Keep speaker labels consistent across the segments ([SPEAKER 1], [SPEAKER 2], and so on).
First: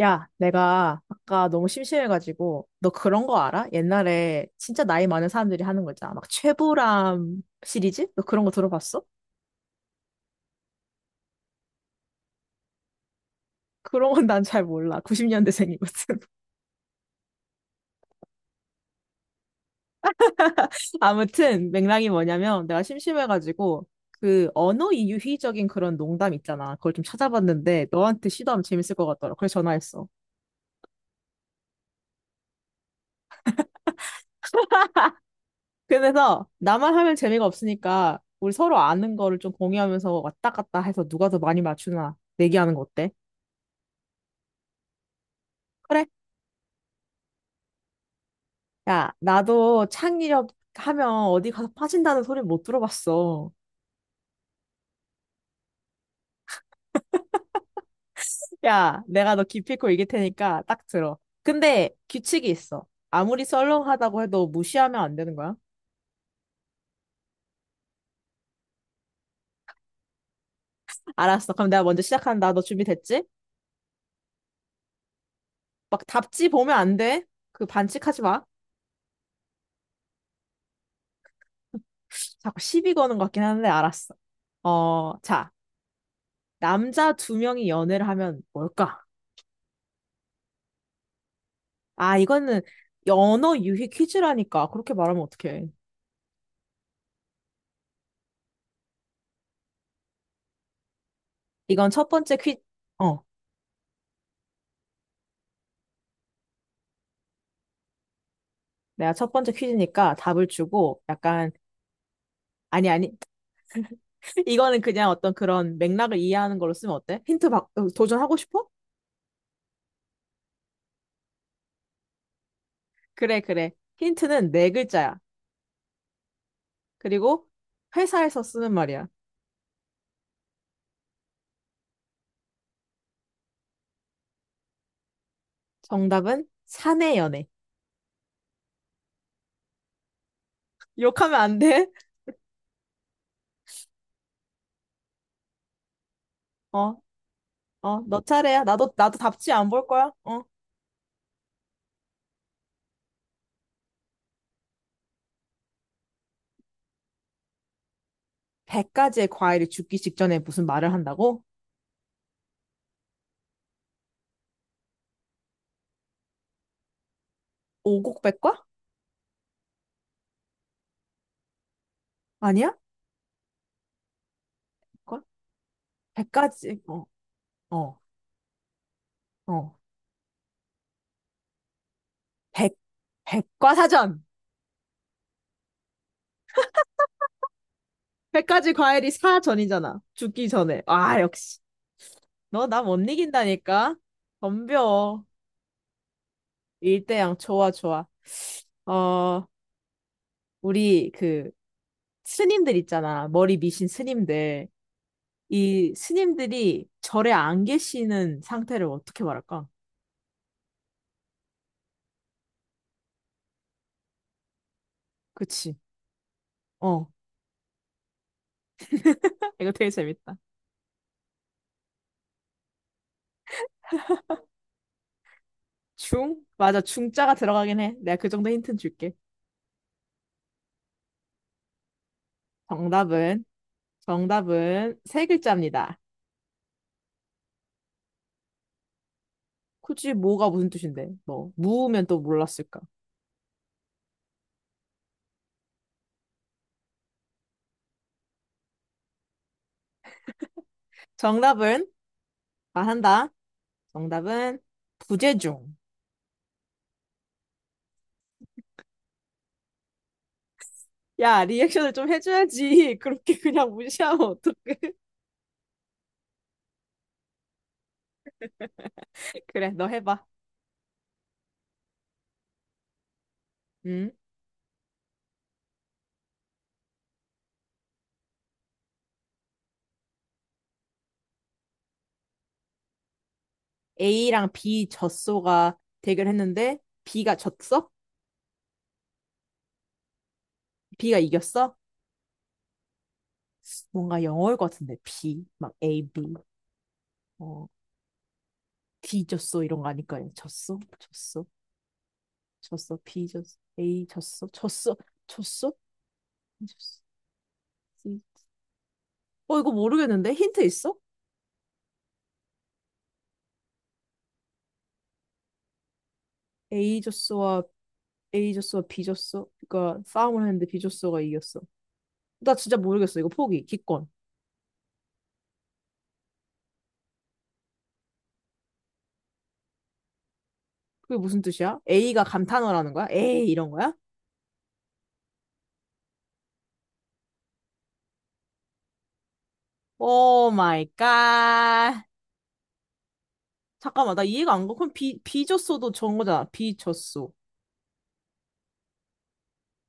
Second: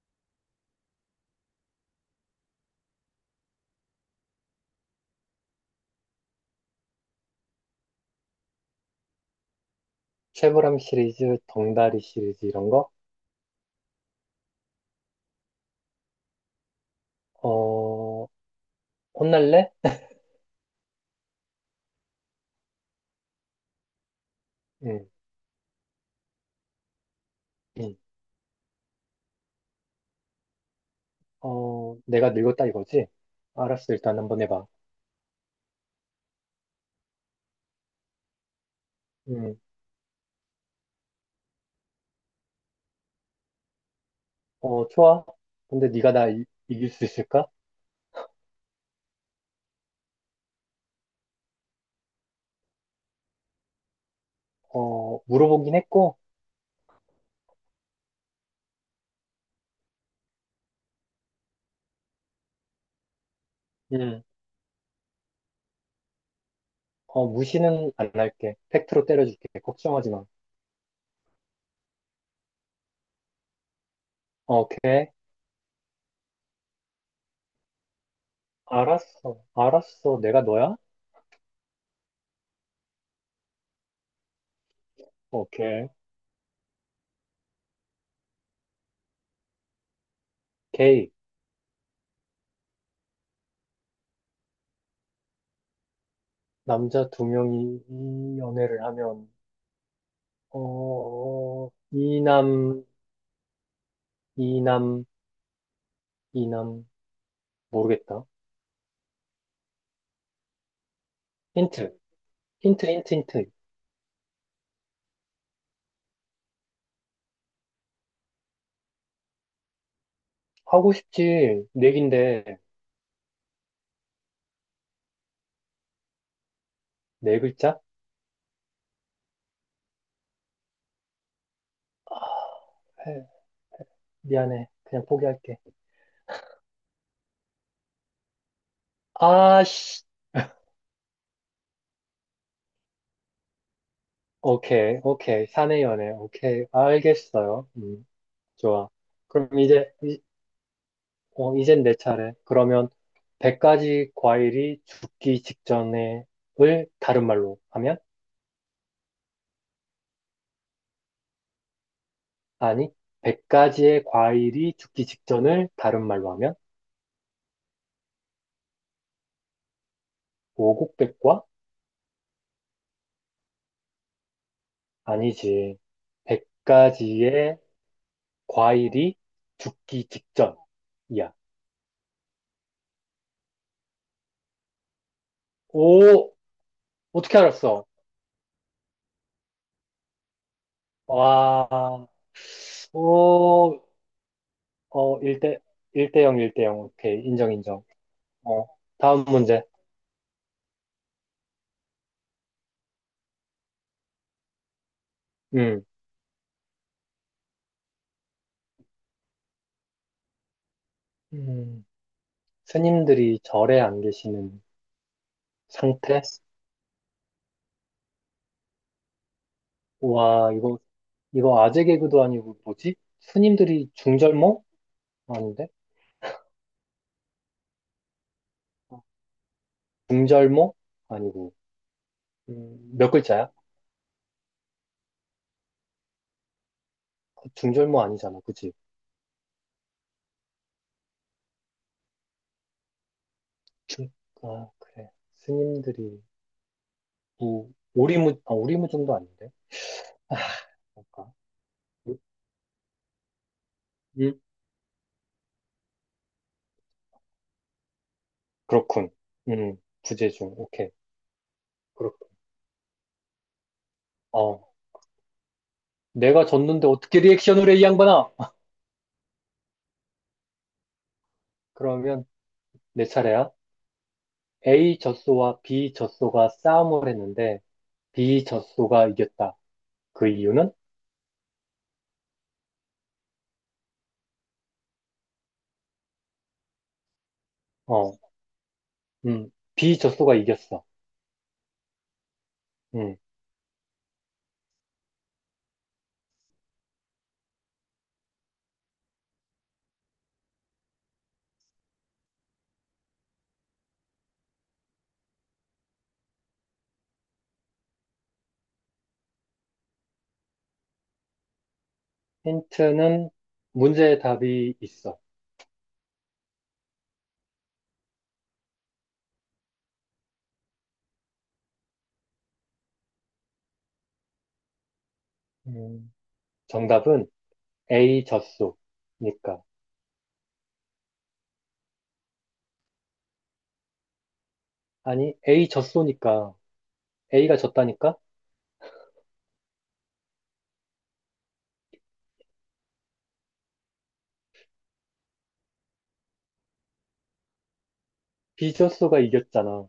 [SPEAKER 1] 야, 내가 아까 너무 심심해가지고, 너 그런 거 알아? 옛날에 진짜 나이 많은 사람들이 하는 거 있잖아. 막 최불암 시리즈? 너 그런 거 들어봤어?
[SPEAKER 2] 쉐보람 시리즈, 덩다리 시리즈 이런 거?
[SPEAKER 1] 그런 건 난 잘 몰라. 90년대생이거든.
[SPEAKER 2] 어, 혼날래?
[SPEAKER 1] 아무튼 맥락이 뭐냐면 내가 심심해가지고 그 언어
[SPEAKER 2] 응,
[SPEAKER 1] 이유희적인 그런 농담 있잖아. 그걸 좀 찾아봤는데
[SPEAKER 2] 응.
[SPEAKER 1] 너한테 시도하면 재밌을 것 같더라. 그래서 전화했어.
[SPEAKER 2] 어, 내가 늙었다 이거지? 알았어, 일단 한번 해봐.
[SPEAKER 1] 그래서 나만 하면 재미가 없으니까 우리 서로 아는 거를 좀
[SPEAKER 2] 응,
[SPEAKER 1] 공유하면서 왔다 갔다 해서 누가 더 많이 맞추나 내기하는 거 어때?
[SPEAKER 2] 어, 좋아. 근데
[SPEAKER 1] 그래?
[SPEAKER 2] 네가 나 이길 수 있을까?
[SPEAKER 1] 야, 나도 창의력 하면 어디 가서 빠진다는 소리 못 들어봤어.
[SPEAKER 2] 어, 물어보긴 했고,
[SPEAKER 1] 야, 내가 너 기필코 이길 테니까 딱 들어. 근데 규칙이 있어. 아무리 썰렁하다고
[SPEAKER 2] 응,
[SPEAKER 1] 해도 무시하면 안 되는 거야.
[SPEAKER 2] 어, 무시는 안 할게. 팩트로 때려줄게. 걱정하지 마.
[SPEAKER 1] 알았어. 그럼 내가 먼저 시작한다. 너 준비됐지?
[SPEAKER 2] 오케이.
[SPEAKER 1] 막 답지 보면 안 돼. 그 반칙하지 마.
[SPEAKER 2] 알았어, 알았어. 내가 너야?
[SPEAKER 1] 자꾸 시비 거는 것 같긴 한데 알았어. 어, 자,
[SPEAKER 2] 오케이.
[SPEAKER 1] 남자 두 명이 연애를 하면 뭘까?
[SPEAKER 2] 게이.
[SPEAKER 1] 아, 이거는 연어 유희 퀴즈라니까. 그렇게 말하면 어떡해.
[SPEAKER 2] 남자 두 명이 이 연애를 하면, 어,
[SPEAKER 1] 이건 첫
[SPEAKER 2] 이
[SPEAKER 1] 번째 퀴즈.
[SPEAKER 2] 남, 이남, 이 남 모르겠다.
[SPEAKER 1] 내가 첫 번째 퀴즈니까 답을 주고 약간
[SPEAKER 2] 힌트, 힌트,
[SPEAKER 1] 아니
[SPEAKER 2] 힌트,
[SPEAKER 1] 아니
[SPEAKER 2] 힌트.
[SPEAKER 1] 이거는 그냥 어떤 그런 맥락을 이해하는 걸로 쓰면 어때? 힌트 박 도전하고 싶어?
[SPEAKER 2] 하고 싶지 네 개인데
[SPEAKER 1] 그래 그래. 힌트는 네 글자야.
[SPEAKER 2] 네
[SPEAKER 1] 그리고
[SPEAKER 2] 글자?
[SPEAKER 1] 회사에서 쓰는 말이야.
[SPEAKER 2] 아, 해. 미안해. 그냥 포기할게.
[SPEAKER 1] 정답은 사내 연애.
[SPEAKER 2] 아씨.
[SPEAKER 1] 욕하면 안 돼?
[SPEAKER 2] 오케이, 오케이. 사내 연애. 오케이.
[SPEAKER 1] 어.
[SPEAKER 2] 알겠어요.
[SPEAKER 1] 어, 너 차례야.
[SPEAKER 2] 좋아.
[SPEAKER 1] 나도 답지
[SPEAKER 2] 그럼
[SPEAKER 1] 안 볼 거야. 어,
[SPEAKER 2] 이젠 내 차례. 그러면 100가지 과일이 죽기 직전에를 다른 말로 하면?
[SPEAKER 1] 100가지의 과일이 죽기 직전에 무슨 말을 한다고?
[SPEAKER 2] 아니, 100가지의 과일이 죽기 직전을 다른 말로 하면?
[SPEAKER 1] 오곡백과?
[SPEAKER 2] 오곡백과
[SPEAKER 1] 아니야? 백과?
[SPEAKER 2] 아니지.
[SPEAKER 1] 100가지
[SPEAKER 2] 100가지의
[SPEAKER 1] 어어어
[SPEAKER 2] 과일이 죽기 직전이야.
[SPEAKER 1] 백과사전.
[SPEAKER 2] 오, 어떻게 알았어?
[SPEAKER 1] 백 가지 과일이 사전이잖아. 죽기 전에. 아, 역시.
[SPEAKER 2] 와,
[SPEAKER 1] 너 나 못
[SPEAKER 2] 오,
[SPEAKER 1] 이긴다니까? 덤벼.
[SPEAKER 2] 1대, 일대 0, 1대 0. 오케이,
[SPEAKER 1] 일대양
[SPEAKER 2] 인정,
[SPEAKER 1] 좋아,
[SPEAKER 2] 인정.
[SPEAKER 1] 좋아.
[SPEAKER 2] 어, 다음
[SPEAKER 1] 어,
[SPEAKER 2] 문제.
[SPEAKER 1] 우리 그 스님들 있잖아. 머리 미신 스님들.
[SPEAKER 2] 음,
[SPEAKER 1] 이 스님들이 절에 안 계시는 상태를 어떻게 말할까?
[SPEAKER 2] 음, 스님들이 절에 안 계시는
[SPEAKER 1] 그치.
[SPEAKER 2] 상태?
[SPEAKER 1] 어. 이거 되게 재밌다.
[SPEAKER 2] 와, 이거 아재 개그도 아니고 뭐지? 스님들이 중절모? 아닌데?
[SPEAKER 1] 중? 맞아. 중자가 들어가긴 해. 내가 그 정도 힌트는 줄게.
[SPEAKER 2] 중절모? 아니고. 몇
[SPEAKER 1] 정답은,
[SPEAKER 2] 글자야?
[SPEAKER 1] 정답은 세 글자입니다.
[SPEAKER 2] 중절모 아니잖아, 그치?
[SPEAKER 1] 굳이 뭐가 무슨 뜻인데? 뭐, 무우면 또 몰랐을까?
[SPEAKER 2] 중, 그래. 스님들이, 뭐, 오리무중도 아닌데? 뭔가.
[SPEAKER 1] 정답은
[SPEAKER 2] 음
[SPEAKER 1] 말한다.
[SPEAKER 2] 음.
[SPEAKER 1] 정답은 부재중.
[SPEAKER 2] 그렇군. 음, 부재중. 오케이.
[SPEAKER 1] 야, 리액션을 좀
[SPEAKER 2] 그렇군.
[SPEAKER 1] 해줘야지. 그렇게 그냥 무시하면
[SPEAKER 2] 어,
[SPEAKER 1] 어떡해.
[SPEAKER 2] 내가 졌는데 어떻게 리액션을 해, 이 양반아?
[SPEAKER 1] 그래, 너 해봐.
[SPEAKER 2] 그러면 내 차례야.
[SPEAKER 1] 음
[SPEAKER 2] A 젖소와 B 젖소가 싸움을 했는데, B 젖소가 이겼다. 그 이유는?
[SPEAKER 1] A랑 B 젖소가 대결했는데 B가 졌어?
[SPEAKER 2] 어, 음, B 젖소가 이겼어.
[SPEAKER 1] B가 이겼어?
[SPEAKER 2] 음,
[SPEAKER 1] 뭔가 영어일 것 같은데 B 막 A B 어 D 졌어 이런 거 아닐까요? 졌어 졌어 졌어 B 졌어 A 졌어 졌어 졌어 B 졌어 C. 이거 모르겠는데 힌트 있어?
[SPEAKER 2] 힌트는 문제의 답이 있어.
[SPEAKER 1] A 졌어와 A 졌어, B 졌어. 그러니까 싸움을 했는데 B 졌어가 이겼어. 나 진짜 모르겠어. 이거 포기, 기권.
[SPEAKER 2] 음, 정답은 A 젖소니까.
[SPEAKER 1] 그게 무슨 뜻이야? A가 감탄어라는 거야? 에이 이런 거야?
[SPEAKER 2] 아니, A 졌소니까, A가 졌다니까?
[SPEAKER 1] 오 마이 갓. 잠깐만, 나 이해가 안 가. 그럼 B, B 졌어도 전 거잖아. B 졌어.
[SPEAKER 2] B 졌소가 이겼잖아.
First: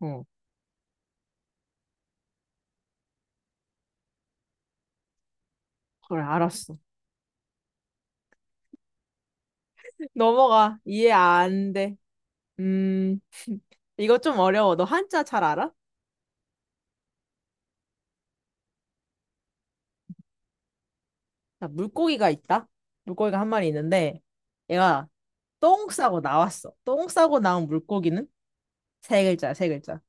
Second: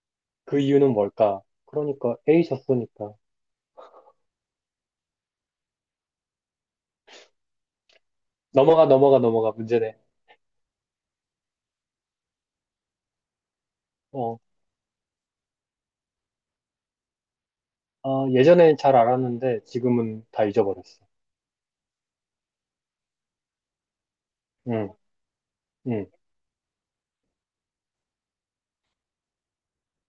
[SPEAKER 1] 어,
[SPEAKER 2] 그 이유는 뭘까? 그러니까 A 졌소니까.
[SPEAKER 1] 그래, 알았어.
[SPEAKER 2] 넘어가, 넘어가, 넘어가. 문제네.
[SPEAKER 1] 넘어가. 이해 안 돼. 음, 이거 좀
[SPEAKER 2] 어,
[SPEAKER 1] 어려워. 너 한자 잘 알아?
[SPEAKER 2] 예전엔 잘 알았는데 지금은 다 잊어버렸어.
[SPEAKER 1] 자, 물고기가 있다. 물고기가 한 마리 있는데,
[SPEAKER 2] 응,
[SPEAKER 1] 얘가 똥
[SPEAKER 2] 응.
[SPEAKER 1] 싸고 나왔어. 똥 싸고 나온 물고기는 세 글자, 야 세 글자.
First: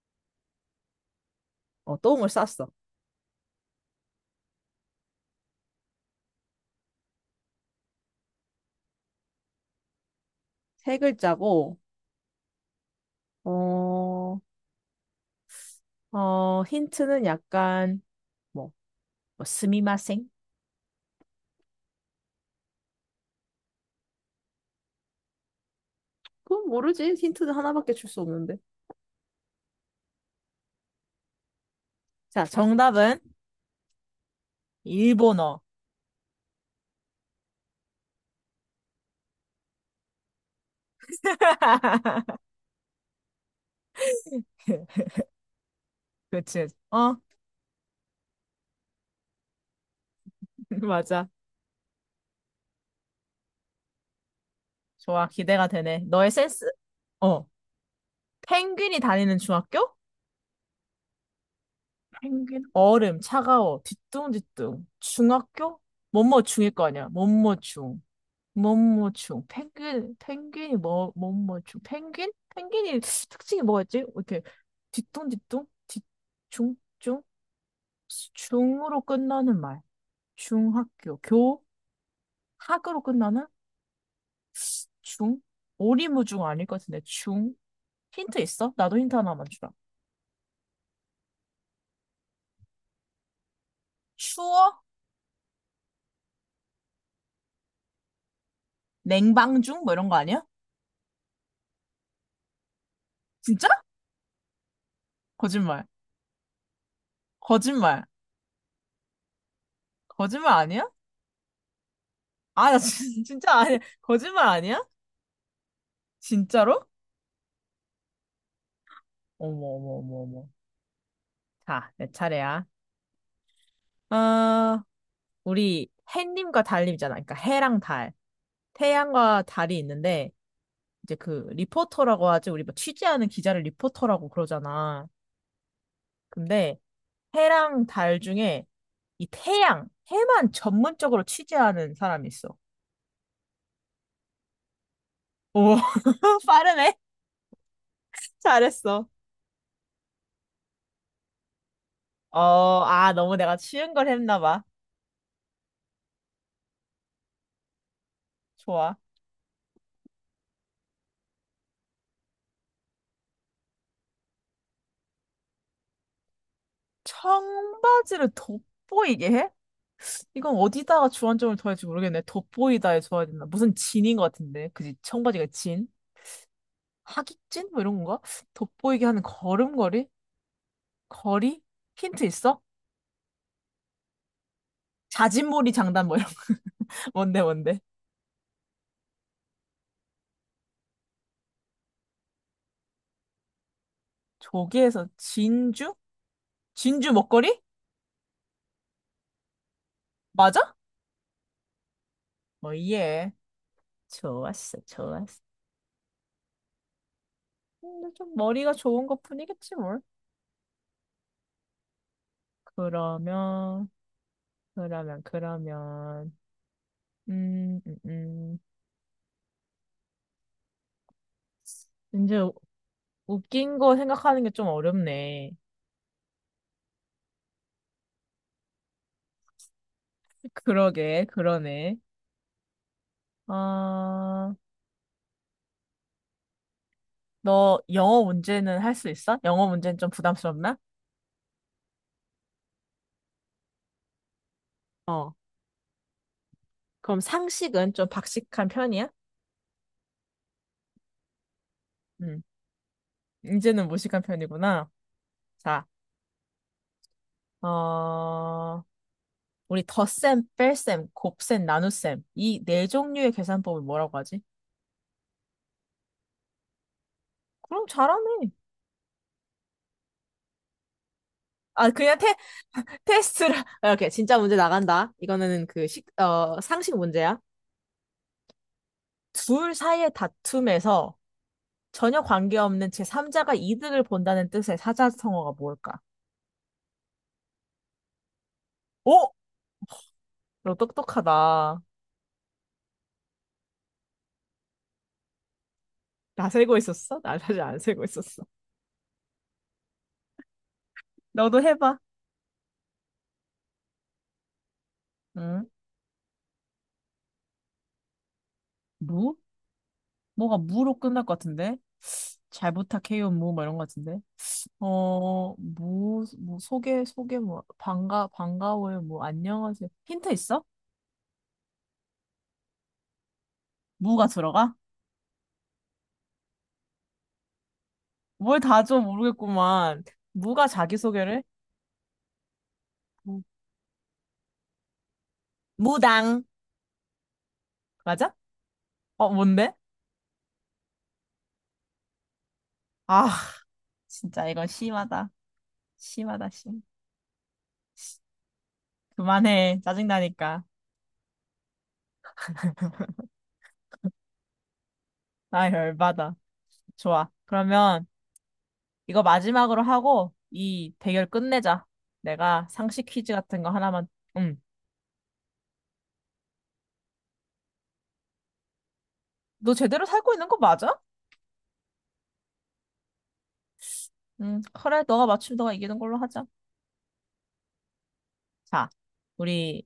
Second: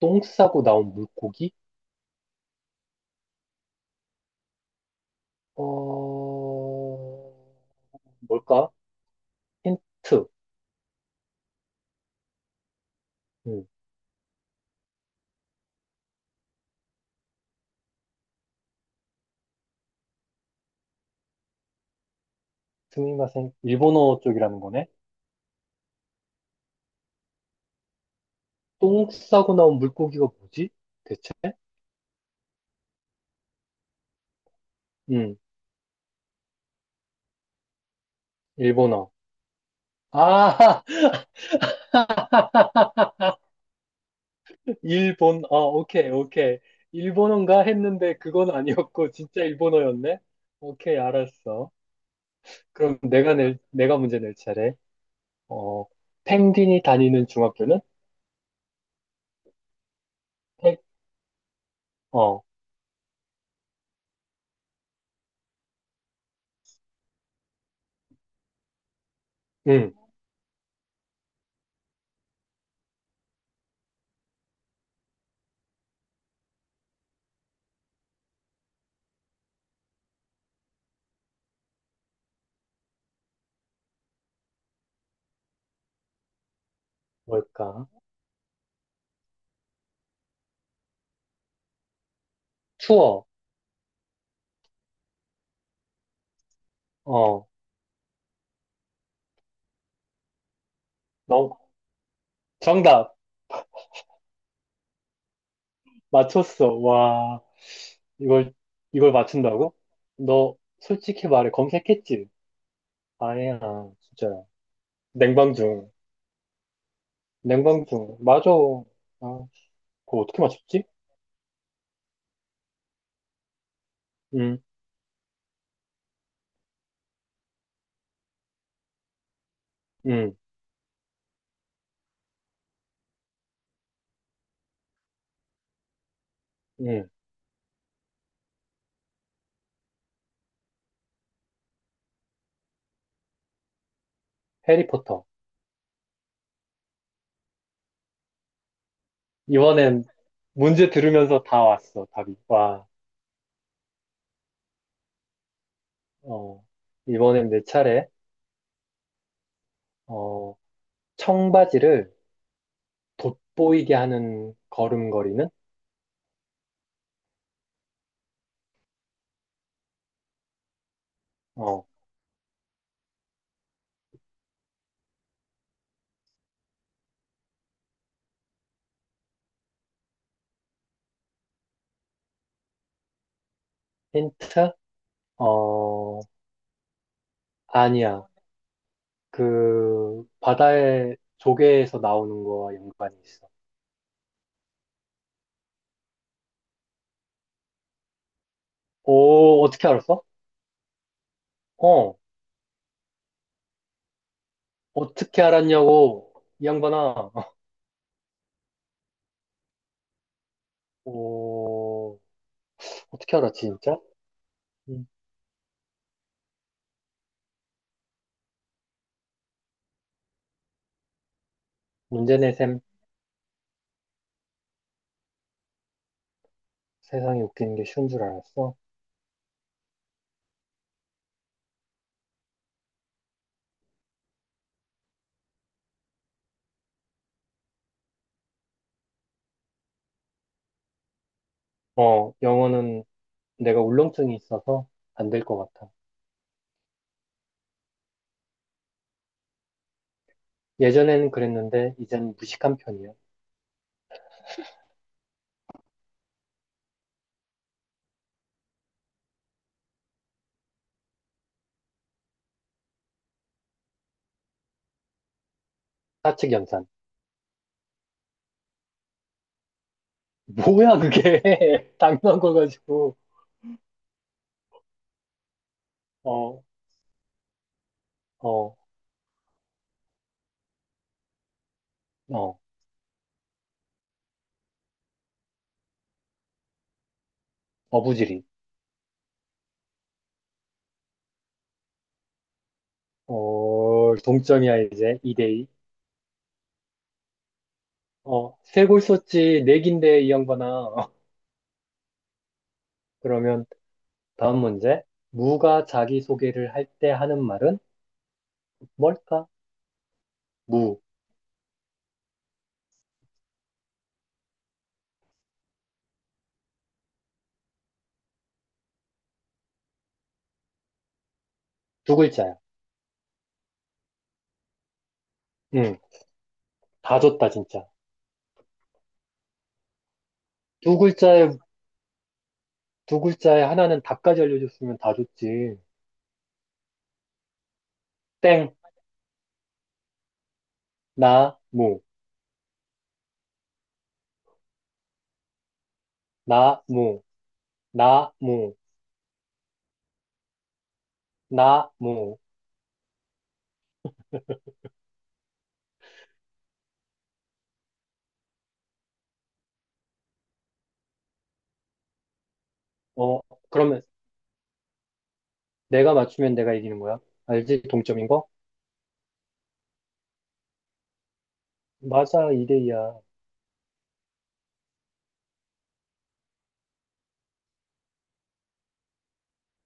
[SPEAKER 2] 똥 싸고 나온 물고기?
[SPEAKER 1] 어, 똥을 쌌어.
[SPEAKER 2] 어, 뭘까? 힌트.
[SPEAKER 1] 세 글자고,
[SPEAKER 2] 응.
[SPEAKER 1] 어, 힌트는 약간, 뭐, 뭐 스미마셍?
[SPEAKER 2] 스미마셍. 일본어 쪽이라는 거네.
[SPEAKER 1] 그건 모르지. 힌트는 하나밖에 줄 수 없는데.
[SPEAKER 2] 똥 싸고 나온 물고기가 뭐지? 대체?
[SPEAKER 1] 자, 정답은
[SPEAKER 2] 응,
[SPEAKER 1] 일본어.
[SPEAKER 2] 일본어. 아, 오케이, 오케이.
[SPEAKER 1] 그치. 어,
[SPEAKER 2] 일본어인가 했는데 그건 아니었고, 진짜 일본어였네? 오케이,
[SPEAKER 1] 맞아.
[SPEAKER 2] 알았어. 그럼 내가 문제 낼 차례.
[SPEAKER 1] 좋아. 기대가
[SPEAKER 2] 어,
[SPEAKER 1] 되네. 너의 센스?
[SPEAKER 2] 펭귄이 다니는
[SPEAKER 1] 어.
[SPEAKER 2] 중학교는?
[SPEAKER 1] 펭귄이 다니는 중학교?
[SPEAKER 2] 펭- 어,
[SPEAKER 1] 펭귄. 얼음, 차가워, 뒤뚱뒤뚱. 중학교? 뭐뭐 중일 거 아니야. 뭐뭐 중. 몸모충,
[SPEAKER 2] 응,
[SPEAKER 1] 펭귄, 펭귄이 뭐, 몸모충, 펭귄? 펭귄이 특징이 뭐였지? 이렇게 뒤뚱뒤뚱, 뒤중, 중, 중으로 끝나는 말. 중학교, 교, 학으로 끝나는 중, 오리무중 아닐 것 같은데, 중.
[SPEAKER 2] 뭘까?
[SPEAKER 1] 힌트 있어? 나도 힌트 하나만 주라.
[SPEAKER 2] 투어,
[SPEAKER 1] 추워?
[SPEAKER 2] 어,
[SPEAKER 1] 냉방중? 뭐 이런 거 아니야?
[SPEAKER 2] 너, 정답,
[SPEAKER 1] 진짜? 거짓말.
[SPEAKER 2] 맞췄어. 와,
[SPEAKER 1] 거짓말.
[SPEAKER 2] 이걸, 이걸 맞춘다고?
[SPEAKER 1] 거짓말
[SPEAKER 2] 너
[SPEAKER 1] 아니야?
[SPEAKER 2] 솔직히 말해, 검색했지?
[SPEAKER 1] 아, 나 진짜
[SPEAKER 2] 아니야,
[SPEAKER 1] 아니야.
[SPEAKER 2] 진짜.
[SPEAKER 1] 거짓말 아니야?
[SPEAKER 2] 냉방중,
[SPEAKER 1] 진짜로?
[SPEAKER 2] 냉방중. 맞아. 아,
[SPEAKER 1] 어머, 어머,
[SPEAKER 2] 그거
[SPEAKER 1] 어머,
[SPEAKER 2] 어떻게
[SPEAKER 1] 어머.
[SPEAKER 2] 맞췄지?
[SPEAKER 1] 자, 내 차례야.
[SPEAKER 2] 응.
[SPEAKER 1] 어, 우리 해님과 달님이잖아. 그러니까 해랑 달. 태양과 달이 있는데,
[SPEAKER 2] 응.
[SPEAKER 1] 이제 그 리포터라고 하지. 우리 뭐 취재하는 기자를 리포터라고 그러잖아. 근데
[SPEAKER 2] 응,
[SPEAKER 1] 해랑 달 중에 이 태양, 해만 전문적으로 취재하는 사람이 있어.
[SPEAKER 2] 해리포터.
[SPEAKER 1] 오, 빠르네. 잘했어.
[SPEAKER 2] 이번엔 문제 들으면서 다 왔어, 답이.
[SPEAKER 1] 어,
[SPEAKER 2] 와,
[SPEAKER 1] 아, 너무 내가 쉬운 걸 했나 봐.
[SPEAKER 2] 어, 이번엔 내 차례.
[SPEAKER 1] 좋아.
[SPEAKER 2] 어, 청바지를 돋보이게 하는 걸음걸이는?
[SPEAKER 1] 청바지를 돋보이게 해? 이건 어디다가 주안점을 둬야 할지
[SPEAKER 2] 어,
[SPEAKER 1] 모르겠네. 돋보이다에 줘야 되나? 무슨 진인 것 같은데. 그지? 청바지가 진? 하깃진? 뭐 이런 건가? 돋보이게 하는 걸음걸이? 거리? 힌트 있어?
[SPEAKER 2] 힌트?
[SPEAKER 1] 자진몰이 장단 뭐
[SPEAKER 2] 어,
[SPEAKER 1] 이런 거. 뭔데 뭔데?
[SPEAKER 2] 아니야. 바다의 조개에서 나오는 거와 연관이 있어.
[SPEAKER 1] 조개에서 진주? 진주 먹거리?
[SPEAKER 2] 오, 어떻게 알았어?
[SPEAKER 1] 맞아?
[SPEAKER 2] 어,
[SPEAKER 1] 어, 예. 좋았어, 좋았어.
[SPEAKER 2] 어떻게 알았냐고, 이 양반아.
[SPEAKER 1] 근데 좀 머리가 좋은 것 뿐이겠지 뭘.
[SPEAKER 2] 오, 어떻게 알았지,
[SPEAKER 1] 그러면,
[SPEAKER 2] 진짜? 음,
[SPEAKER 1] 그러면. 음, 음, 음.
[SPEAKER 2] 문제
[SPEAKER 1] 이제
[SPEAKER 2] 내셈.
[SPEAKER 1] 웃긴 거 생각하는 게 좀 어렵네.
[SPEAKER 2] 세상에 웃기는 게 쉬운 줄 알았어.
[SPEAKER 1] 그러게, 그러네. 아, 너 영어 문제는 할 수 있어? 영어 문제는 좀 부담스럽나?
[SPEAKER 2] 영어는 내가 울렁증이 있어서 안
[SPEAKER 1] 어.
[SPEAKER 2] 될 것 같아.
[SPEAKER 1] 그럼 상식은 좀 박식한 편이야?
[SPEAKER 2] 예전에는 그랬는데, 이젠
[SPEAKER 1] 음,
[SPEAKER 2] 무식한 편이야.
[SPEAKER 1] 이제는 무식한 편이구나. 자, 어, 우리 덧셈, 뺄셈, 곱셈, 나눗셈. 이 네 종류의 계산법을 뭐라고 하지?
[SPEAKER 2] 사측 연산.
[SPEAKER 1] 그럼 잘하네.
[SPEAKER 2] 뭐야, 그게.
[SPEAKER 1] 아, 그냥
[SPEAKER 2] 당연한 거 가지고.
[SPEAKER 1] 테스트를. 이렇게 진짜 문제 나간다. 이거는 그 식, 어,
[SPEAKER 2] 어,
[SPEAKER 1] 상식 문제야.
[SPEAKER 2] 어,
[SPEAKER 1] 둘 사이의 다툼에서 전혀
[SPEAKER 2] 어,
[SPEAKER 1] 관계없는 제3자가 이득을 본다는 뜻의 사자성어가 뭘까?
[SPEAKER 2] 어부지리.
[SPEAKER 1] 오! 너 똑똑하다.
[SPEAKER 2] 동점이야, 이제. 2대2.
[SPEAKER 1] 나 세고 있었어? 나 사실 안 세고 있었어.
[SPEAKER 2] 세골 썼지, 내긴데, 이 양반아.
[SPEAKER 1] 너도 해봐.
[SPEAKER 2] 그러면, 다음 문제.
[SPEAKER 1] 응?
[SPEAKER 2] 무가 자기소개를 할 때 하는 말은
[SPEAKER 1] 무?
[SPEAKER 2] 뭘까?
[SPEAKER 1] 뭐가 무로
[SPEAKER 2] 무.
[SPEAKER 1] 끝날 것 같은데? 잘 부탁해요, 무, 뭐 이런 것 같은데? 어, 무... 뭐, 소개, 소개, 뭐, 반가, 반가워요, 뭐, 안녕하세요. 힌트 있어?
[SPEAKER 2] 두 글자야.
[SPEAKER 1] 무가 들어가?
[SPEAKER 2] 응, 다 줬다, 진짜.
[SPEAKER 1] 뭘 다 줘 모르겠구만. 무가
[SPEAKER 2] 두
[SPEAKER 1] 자기소개를? 해?
[SPEAKER 2] 글자에 두
[SPEAKER 1] 무.
[SPEAKER 2] 글자에 하나는 답까지 알려줬으면 다 좋지.
[SPEAKER 1] 무당. 맞아?
[SPEAKER 2] 땡,
[SPEAKER 1] 어, 뭔데?
[SPEAKER 2] 나, 무,
[SPEAKER 1] 아, 진짜 이건 심하다. 심하다, 심.
[SPEAKER 2] 나, 무, 나, 무,
[SPEAKER 1] 그만해. 짜증나니까.
[SPEAKER 2] 나, 무.
[SPEAKER 1] 나 열받아. 좋아. 그러면 이거 마지막으로 하고 이 대결 끝내자. 내가 상식 퀴즈
[SPEAKER 2] 어,
[SPEAKER 1] 같은 거
[SPEAKER 2] 그러면
[SPEAKER 1] 하나만. 응.
[SPEAKER 2] 내가 맞추면 내가 이기는 거야? 알지? 동점인 거?
[SPEAKER 1] 너 제대로 살고 있는 거 맞아?
[SPEAKER 2] 맞아, 2대 2야.
[SPEAKER 1] 응. 그래, 너가 맞추면 너가 이기는 걸로 하자. 자, 우리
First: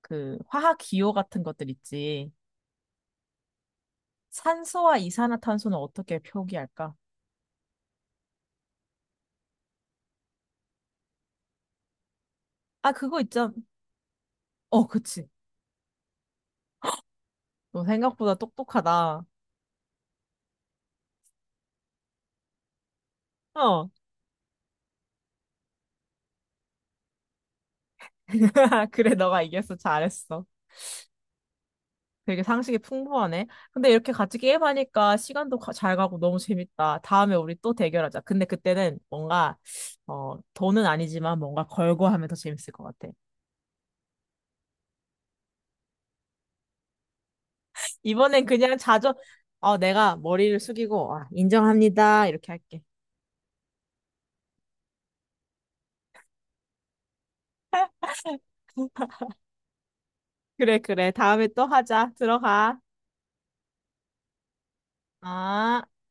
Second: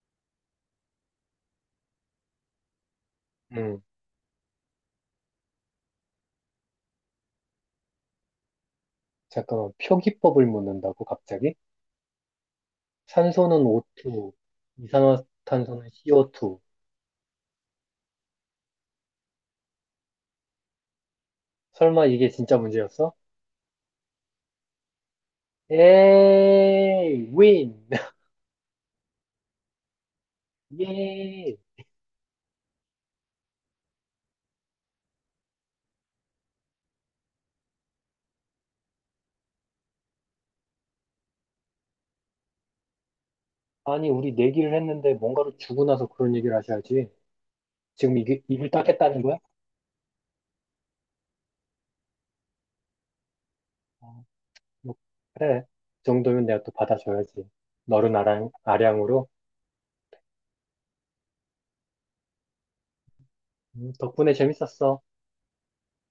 [SPEAKER 1] 그 화학 기호 같은 것들 있지.
[SPEAKER 2] 음,
[SPEAKER 1] 산소와 이산화탄소는 어떻게 표기할까?
[SPEAKER 2] 잠깐만. 표기법을 묻는다고, 갑자기?
[SPEAKER 1] 아, 그거 있잖아.
[SPEAKER 2] 산소는 O2,
[SPEAKER 1] 어, 그치.
[SPEAKER 2] 이산화탄소는 CO2.
[SPEAKER 1] 너 생각보다 똑똑하다.
[SPEAKER 2] 설마 이게 진짜 문제였어?
[SPEAKER 1] 어.
[SPEAKER 2] 에이, 윈!
[SPEAKER 1] 그래, 너가 이겼어. 잘했어.
[SPEAKER 2] 예!
[SPEAKER 1] 되게 상식이 풍부하네. 근데 이렇게 같이 게임하니까 시간도 잘 가고 너무 재밌다. 다음에 우리 또 대결하자. 근데 그때는 뭔가, 어, 돈은 아니지만 뭔가 걸고 하면 더 재밌을 것 같아.
[SPEAKER 2] 아니, 우리 내기를 했는데 뭔가로 주고 나서 그런 얘기를 하셔야지. 지금 이게,
[SPEAKER 1] 이번엔
[SPEAKER 2] 이걸
[SPEAKER 1] 그냥 자주,
[SPEAKER 2] 따겠다는 거야?
[SPEAKER 1] 어, 내가 머리를 숙이고, 아, 인정합니다. 이렇게 할게.
[SPEAKER 2] 아, 뭐, 그래. 그 정도면 내가 또 받아줘야지. 너른 아량, 아량으로.
[SPEAKER 1] 그래, 그래. 다음에 또 하자. 들어가.
[SPEAKER 2] 덕분에 재밌었어.
[SPEAKER 1] 아.